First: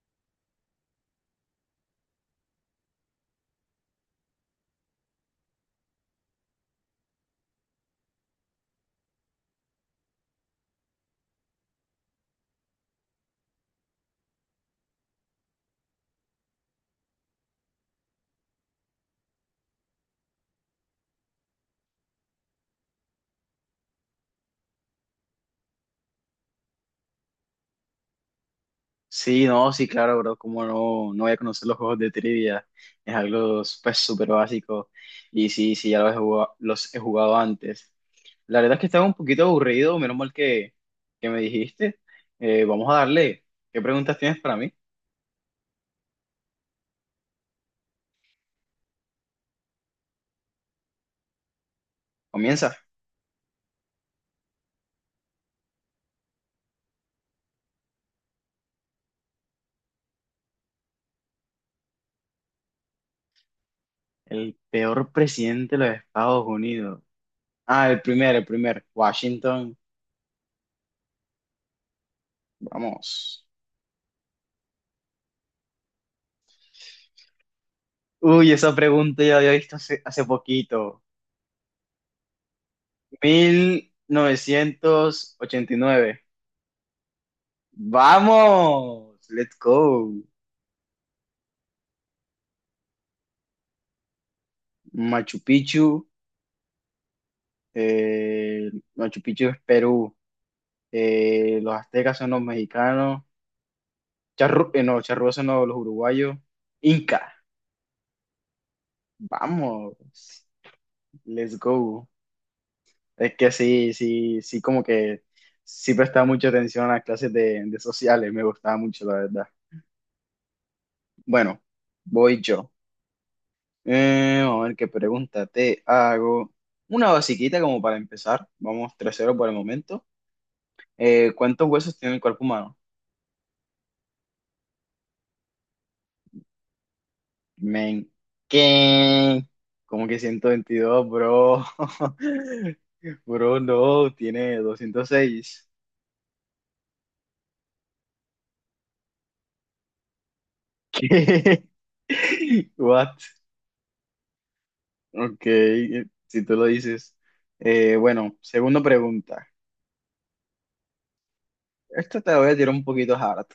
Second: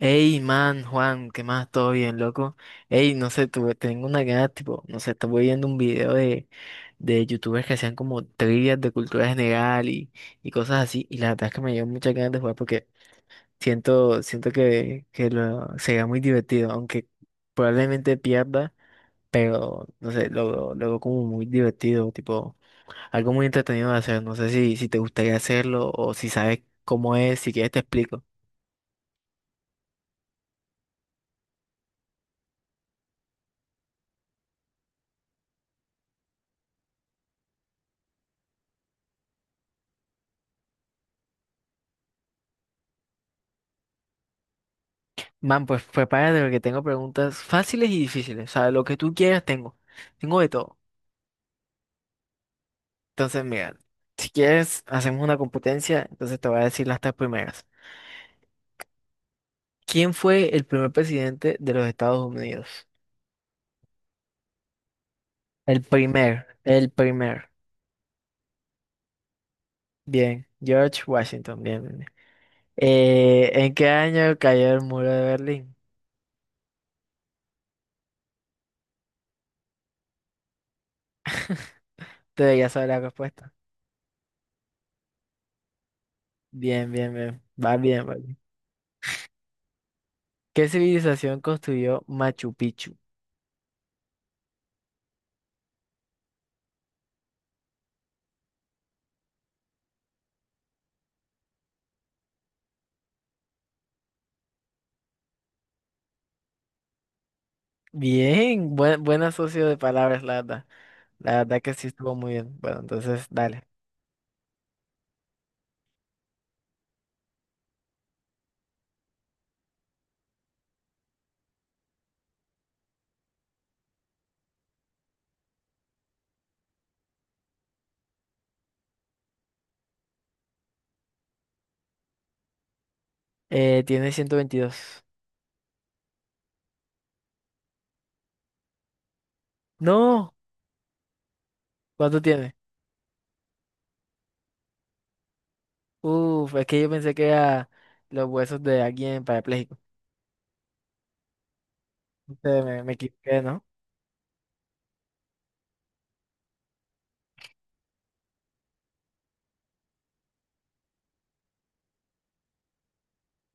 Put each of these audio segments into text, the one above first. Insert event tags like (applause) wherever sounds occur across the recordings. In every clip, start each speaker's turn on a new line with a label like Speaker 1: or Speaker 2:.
Speaker 1: Ey, man, Juan, ¿qué más? ¿Todo bien, loco? Ey, no sé, tengo una gana, tipo, no sé, estuve viendo un video de youtubers que hacían como trivias de cultura general y cosas así, y la verdad es que me dio muchas ganas de jugar porque siento que sería muy divertido, aunque probablemente pierda, pero, no sé, lo veo como muy divertido, tipo, algo muy entretenido de hacer, no sé si te gustaría hacerlo o si sabes cómo es, si quieres te explico.
Speaker 2: Sí, no, sí, claro, bro, como no, no voy a conocer los juegos de trivia, es algo pues súper básico y sí, sí, ya los he jugado antes. La verdad es que estaba un poquito aburrido, menos mal que me dijiste. Vamos a darle, ¿qué preguntas tienes para mí?
Speaker 1: Man, pues prepárate porque tengo preguntas fáciles y difíciles. O sea, lo que tú quieras tengo. Tengo de todo.
Speaker 2: Comienza.
Speaker 1: Entonces, mira, si quieres, hacemos una competencia. Entonces te voy a decir las tres primeras. ¿Quién fue el primer presidente de los Estados Unidos?
Speaker 2: El peor presidente
Speaker 1: El
Speaker 2: de los Estados
Speaker 1: primer, el
Speaker 2: Unidos.
Speaker 1: primer.
Speaker 2: Ah, Washington,
Speaker 1: Bien, George Washington, bien, bien, bien.
Speaker 2: vamos.
Speaker 1: ¿En qué año cayó el muro de Berlín?
Speaker 2: Uy, esa pregunta ya la había visto hace poquito.
Speaker 1: Te debería saber la respuesta.
Speaker 2: 1989.
Speaker 1: Bien, bien, bien. Va bien, va bien.
Speaker 2: Vamos, let's go.
Speaker 1: ¿Qué civilización construyó Machu Picchu?
Speaker 2: Machu Picchu, eh, Machu Picchu es Perú, los aztecas son los mexicanos, charru no, charrúas son los, uruguayos, Inca,
Speaker 1: Bien, buen asocio de
Speaker 2: vamos,
Speaker 1: palabras, la verdad. La
Speaker 2: let's
Speaker 1: verdad que sí
Speaker 2: go.
Speaker 1: estuvo muy bien. Bueno, entonces,
Speaker 2: Es que
Speaker 1: dale.
Speaker 2: sí, sí, sí, como que sí prestaba mucha atención a las clases de sociales, me gustaba mucho, la verdad. Bueno, voy yo. Vamos a ver qué pregunta te hago. Una basiquita como para empezar. Vamos 3-0 por el momento. ¿Cuántos huesos tiene el cuerpo humano?
Speaker 1: Tiene 122.
Speaker 2: Men, ¿qué? ¿Como que
Speaker 1: No,
Speaker 2: 122, bro?
Speaker 1: ¿cuánto tiene?
Speaker 2: (laughs) Bro, no, tiene 206.
Speaker 1: Uf, es que yo pensé que era los huesos de alguien parapléjico.
Speaker 2: ¿Qué?
Speaker 1: Entonces
Speaker 2: (laughs)
Speaker 1: me
Speaker 2: What?
Speaker 1: equivoqué, ¿no?
Speaker 2: Ok, si tú lo dices. Bueno, segunda pregunta. Esta te la voy a tirar un poquito hard.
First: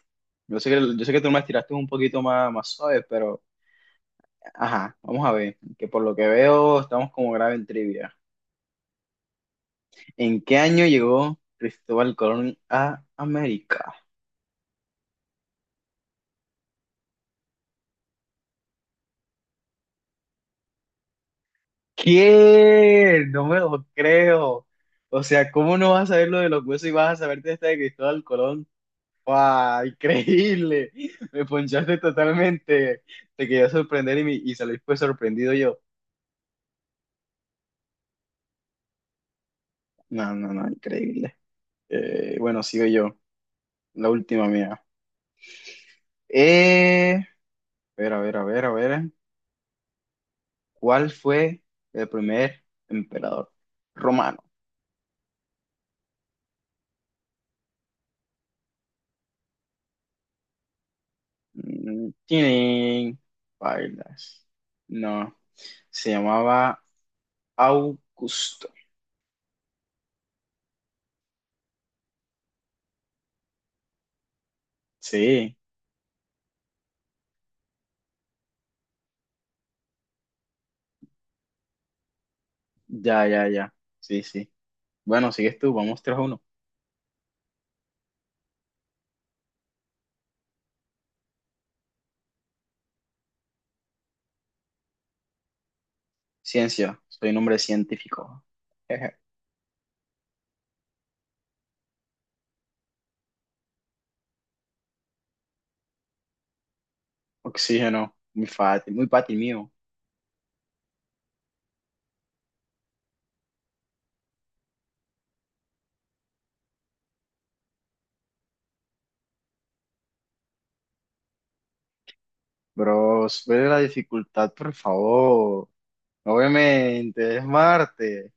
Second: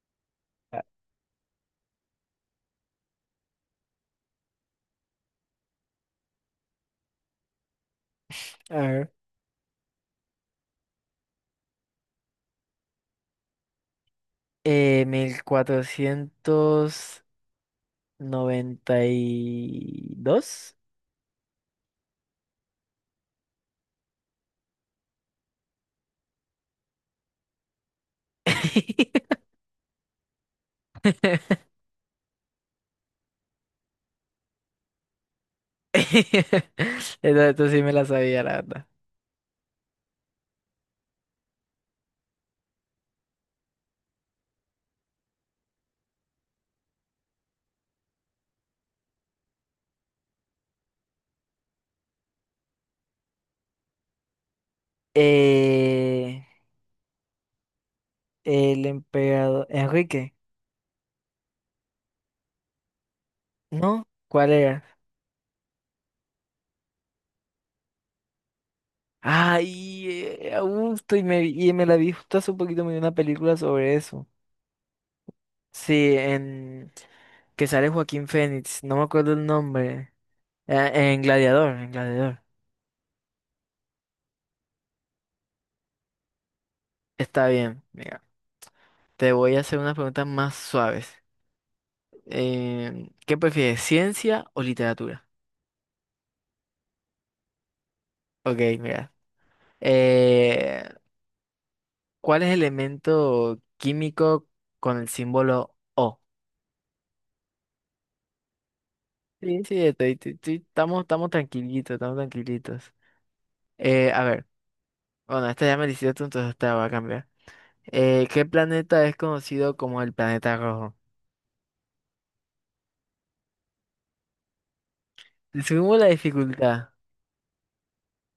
Speaker 2: Yo sé que,
Speaker 1: A
Speaker 2: yo sé que tú me la tiraste un poquito más suave, pero ajá, vamos a ver. Que por lo que veo, estamos como grave en trivia.
Speaker 1: a ver.
Speaker 2: ¿En qué año llegó Cristóbal Colón a América?
Speaker 1: 1492.
Speaker 2: ¿Qué? No me lo creo. O sea, ¿cómo no vas a saber lo de los huesos y vas a saberte esta de Cristóbal Colón?
Speaker 1: (laughs)
Speaker 2: ¡Wow! Increíble. Me ponchaste totalmente. Te quería sorprender y salí pues sorprendido yo.
Speaker 1: Esto sí me la sabía, la verdad.
Speaker 2: No, no, no, increíble. Bueno, sigo yo. La última mía. Eh, a ver, a ver, a ver, a ver. ¿Cuál fue el primer emperador romano?
Speaker 1: Eh, el emperador Enrique.
Speaker 2: Tienen
Speaker 1: ¿No?
Speaker 2: bailas.
Speaker 1: ¿Cuál era?
Speaker 2: No, se llamaba Augusto.
Speaker 1: Ah, y, a gusto, y me la vi justo hace un poquito, me vi una película sobre eso.
Speaker 2: Sí,
Speaker 1: Sí, en que sale Joaquín Phoenix, no me acuerdo el nombre. En Gladiador, en Gladiador.
Speaker 2: ya, ya, ya. Sí, sí. Bueno, sigues tú, vamos 3-1.
Speaker 1: Está bien, mira, te voy a hacer unas preguntas más suaves. ¿Qué prefieres, ciencia o literatura?
Speaker 2: Ciencia, soy un hombre científico.
Speaker 1: Ok, mira.
Speaker 2: Jeje.
Speaker 1: Eh, ¿Cuál es el elemento químico con el símbolo O?
Speaker 2: Oxígeno, muy fácil
Speaker 1: Sí,
Speaker 2: mío.
Speaker 1: sí, estamos tranquilitos, estamos tranquilitos. A ver, bueno, esta ya me la hiciste, entonces esta va a cambiar. ¿Qué planeta es conocido como el planeta rojo?
Speaker 2: Bro, sube la dificultad, por
Speaker 1: Le
Speaker 2: favor.
Speaker 1: subimos la dificultad.
Speaker 2: Obviamente, es Marte.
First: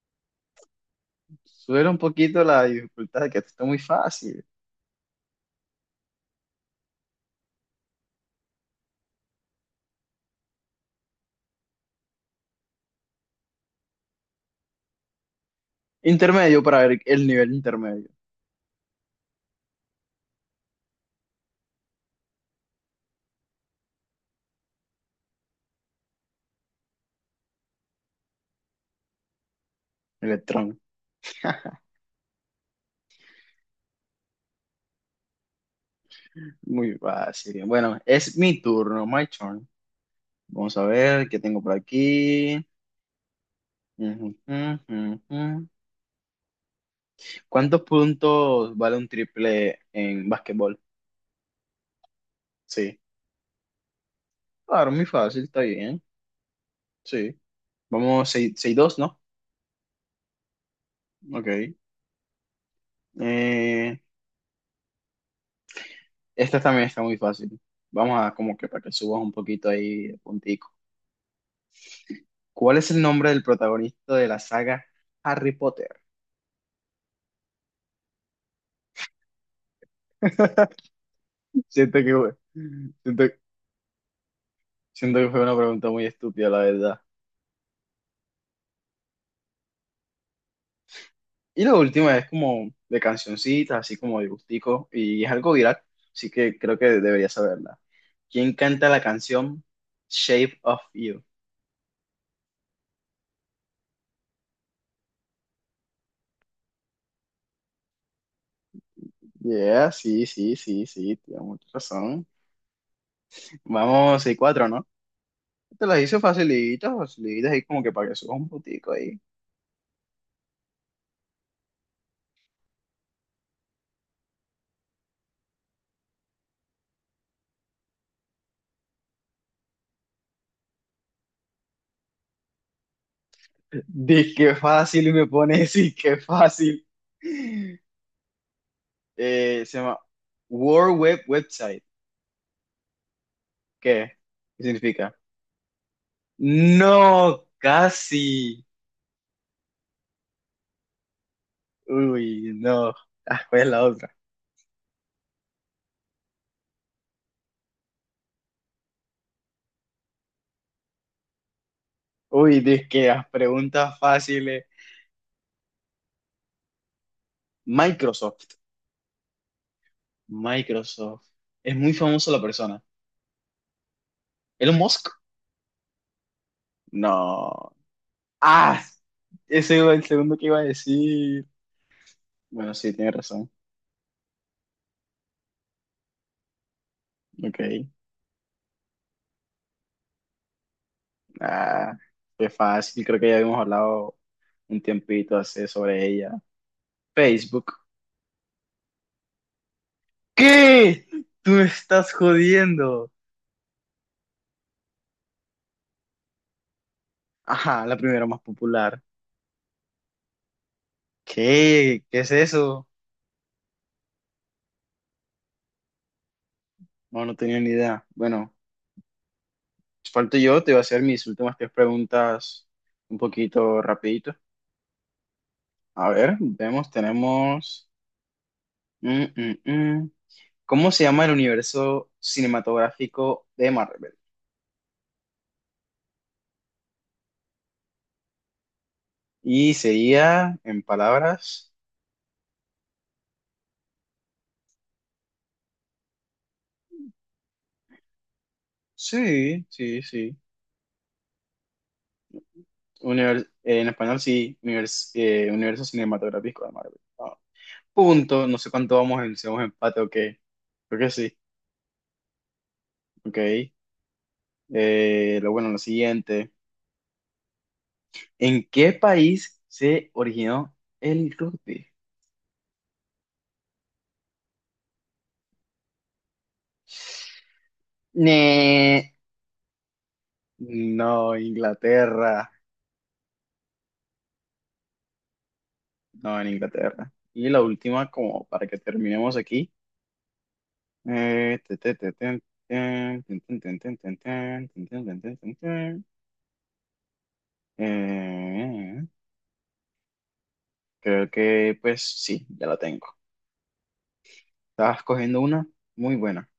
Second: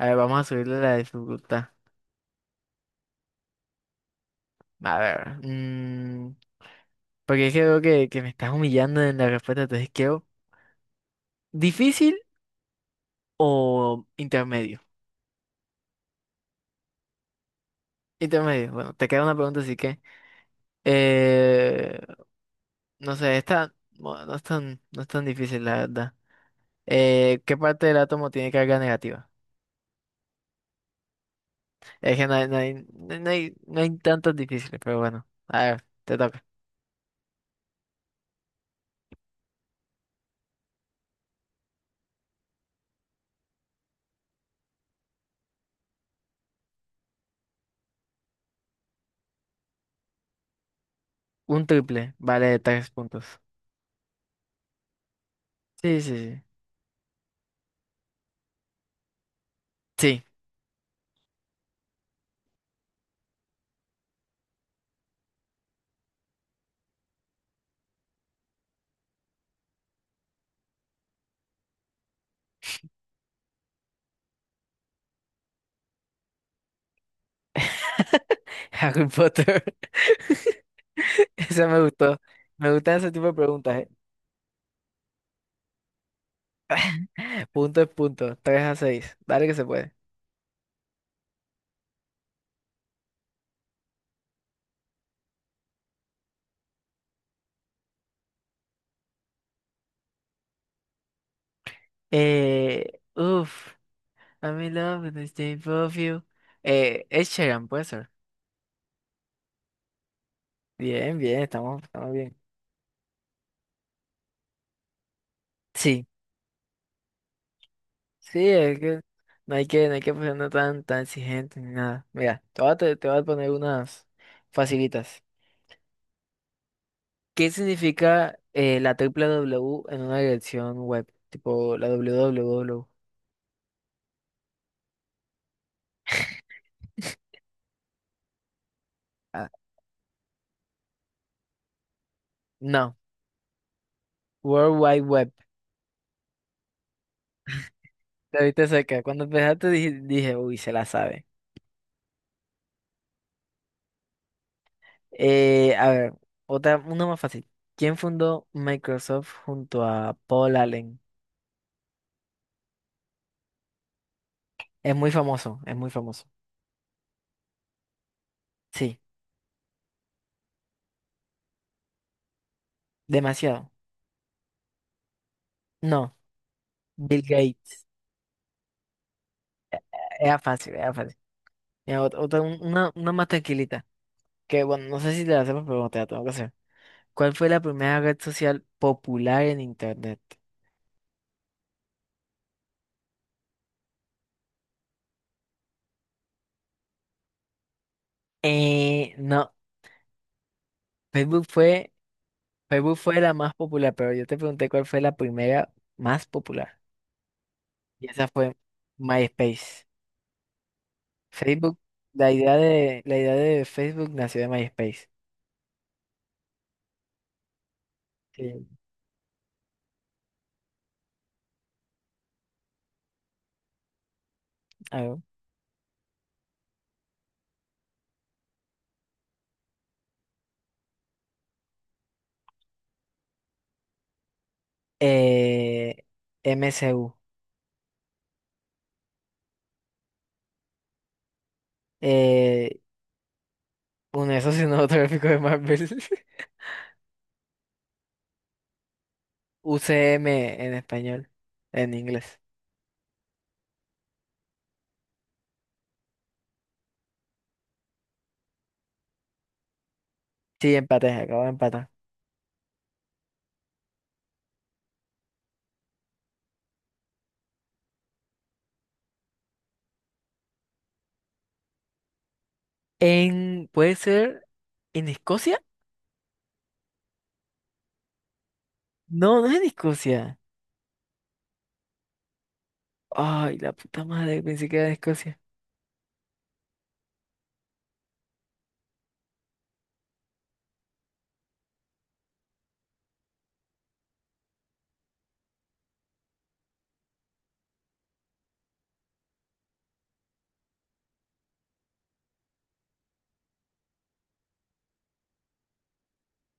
Speaker 1: A ver, vamos a subirle la dificultad.
Speaker 2: Sube un poquito la dificultad, que esto está muy fácil.
Speaker 1: A ver, porque es que veo que me estás humillando en la respuesta, entonces quiero... ¿Difícil o intermedio?
Speaker 2: Intermedio para ver el nivel intermedio.
Speaker 1: Intermedio, bueno, te queda una pregunta, así que... eh, no sé, esta... bueno, no es tan difícil, la verdad. ¿Qué parte del átomo tiene carga negativa?
Speaker 2: Electrón.
Speaker 1: Es que no hay tantos difíciles, pero bueno. A ver, te toca.
Speaker 2: Muy fácil. Bueno, es mi turno, my turn. Vamos a ver qué tengo por aquí. Ujú, ujú, ujú. ¿Cuántos puntos vale un triple en básquetbol?
Speaker 1: Un triple vale tres
Speaker 2: Sí.
Speaker 1: puntos.
Speaker 2: Claro, muy fácil, está
Speaker 1: Sí, sí,
Speaker 2: bien.
Speaker 1: sí.
Speaker 2: Sí. Vamos 6-2, ¿no?
Speaker 1: Sí.
Speaker 2: Ok. Eh, Esta también está muy fácil. Vamos a como que para que subas un poquito ahí de puntico. ¿Cuál es el nombre del protagonista de la saga Harry Potter?
Speaker 1: (laughs) Harry Potter. (laughs)
Speaker 2: (laughs)
Speaker 1: Esa me
Speaker 2: Siento
Speaker 1: gustó.
Speaker 2: que,
Speaker 1: Me gustan ese
Speaker 2: siento,
Speaker 1: tipo de preguntas, eh.
Speaker 2: Siento que fue una pregunta muy estúpida, la verdad.
Speaker 1: (laughs) Punto es punto. 3-6. Dale que se puede.
Speaker 2: Y la última es como de cancioncitas, así como de gustico, y es algo viral, así que creo que debería saberla. ¿Quién canta la canción Shape of You?
Speaker 1: Eh, uf. I'm in love with the shape of you. Ed Sheeran, puede ser.
Speaker 2: Yeah, sí, sí, sí,
Speaker 1: Bien,
Speaker 2: sí,
Speaker 1: bien,
Speaker 2: tienes mucha
Speaker 1: estamos
Speaker 2: razón.
Speaker 1: bien.
Speaker 2: Vamos, 6 cuatro, ¿no? Te las
Speaker 1: Sí.
Speaker 2: hice facilitas, facilitas, ahí como que para que subas
Speaker 1: Sí,
Speaker 2: un
Speaker 1: es
Speaker 2: putico
Speaker 1: que
Speaker 2: ahí.
Speaker 1: no hay que ponernos tan exigentes ni nada. Mira, te voy a poner unas facilitas. ¿Qué significa la triple W en una dirección web? Tipo la www.
Speaker 2: (laughs) Qué fácil, y me pones, sí, qué fácil.
Speaker 1: Ah,
Speaker 2: Se llama World Web Website.
Speaker 1: no,
Speaker 2: ¿Qué? ¿Qué
Speaker 1: World Wide
Speaker 2: significa?
Speaker 1: Web.
Speaker 2: No,
Speaker 1: Te
Speaker 2: casi.
Speaker 1: viste cerca. Cuando empezaste dije, uy, se la sabe.
Speaker 2: Uy, no. Ah, ¿cuál es la otra?
Speaker 1: A ver, otra, una más fácil. ¿Quién fundó Microsoft junto a Paul Allen?
Speaker 2: Uy, dizque las preguntas fáciles.
Speaker 1: Es muy famoso, es muy famoso.
Speaker 2: Microsoft.
Speaker 1: Sí,
Speaker 2: Microsoft. Es muy famoso la persona.
Speaker 1: demasiado.
Speaker 2: ¿Elon Musk?
Speaker 1: No, Bill
Speaker 2: No.
Speaker 1: Gates.
Speaker 2: Ah, ese era el segundo
Speaker 1: Era
Speaker 2: que iba a
Speaker 1: fácil, era fácil.
Speaker 2: decir.
Speaker 1: Mira, otra,
Speaker 2: Bueno, sí, tiene
Speaker 1: una más
Speaker 2: razón.
Speaker 1: tranquilita. Que bueno, no sé si te la hacemos, pero te la tengo que hacer. ¿Cuál fue la
Speaker 2: Ok.
Speaker 1: primera red social popular en internet?
Speaker 2: Ah, fue fácil. Creo que ya habíamos hablado un tiempito hace sobre ella. Facebook.
Speaker 1: No,
Speaker 2: ¿Qué?
Speaker 1: Facebook
Speaker 2: Tú me
Speaker 1: fue,
Speaker 2: estás
Speaker 1: Facebook
Speaker 2: jodiendo.
Speaker 1: fue la más popular, pero yo te pregunté cuál fue la primera más popular.
Speaker 2: Ajá, la
Speaker 1: Y
Speaker 2: primera
Speaker 1: esa
Speaker 2: más
Speaker 1: fue
Speaker 2: popular.
Speaker 1: MySpace. Facebook,
Speaker 2: ¿Qué? ¿Qué
Speaker 1: la
Speaker 2: es
Speaker 1: idea
Speaker 2: eso?
Speaker 1: de, la idea de Facebook nació de MySpace.
Speaker 2: No, no tenía ni idea. Bueno,
Speaker 1: Sí.
Speaker 2: falto yo, te voy a hacer mis últimas tres preguntas un poquito rapidito.
Speaker 1: Algo.
Speaker 2: A ver, vemos, tenemos. mm, mm, mm. ¿Cómo se llama el universo cinematográfico de Marvel?
Speaker 1: Eh, MSU.
Speaker 2: Y sería, en palabras,
Speaker 1: Eh, un eso cinematográfico de Marvel. (laughs)
Speaker 2: sí, sí,
Speaker 1: UCM
Speaker 2: sí.
Speaker 1: en español, en inglés.
Speaker 2: En español, sí, universo cinematográfico de Marvel. Ah, punto, no sé cuánto vamos en, si vamos en empate o qué.
Speaker 1: Sí,
Speaker 2: Creo
Speaker 1: empaté,
Speaker 2: que sí,
Speaker 1: acabo de empatar.
Speaker 2: ok. Lo bueno, lo siguiente. ¿En qué país se originó el rugby?
Speaker 1: ¿Puede ser en Escocia?
Speaker 2: Ne-
Speaker 1: No, no es en Escocia.
Speaker 2: No, Inglaterra.
Speaker 1: Ay, la puta madre, pensé que era en Escocia.
Speaker 2: No, en Inglaterra. Y la última, como para que terminemos aquí. Eh, te- te- te- ten- ten, ten. Eh, Creo que, pues sí, ya la tengo. Estabas cogiendo una muy buena.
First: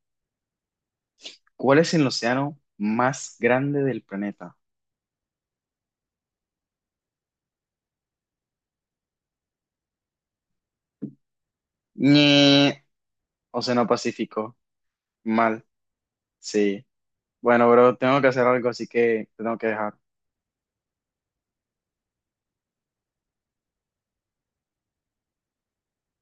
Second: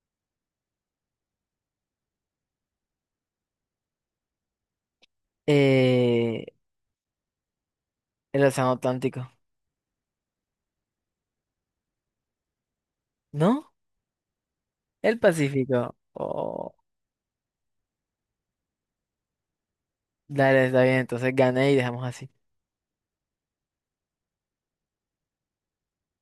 Speaker 2: ¿Cuál es el océano más grande del planeta?
Speaker 1: Eh, el Océano Atlántico. ¿No?
Speaker 2: Océano Pacífico.
Speaker 1: El
Speaker 2: Mal.
Speaker 1: Pacífico. Oh,
Speaker 2: Sí. Bueno, bro, tengo que hacer algo, así que te tengo que dejar.
Speaker 1: dale, está bien, entonces gané y dejamos así.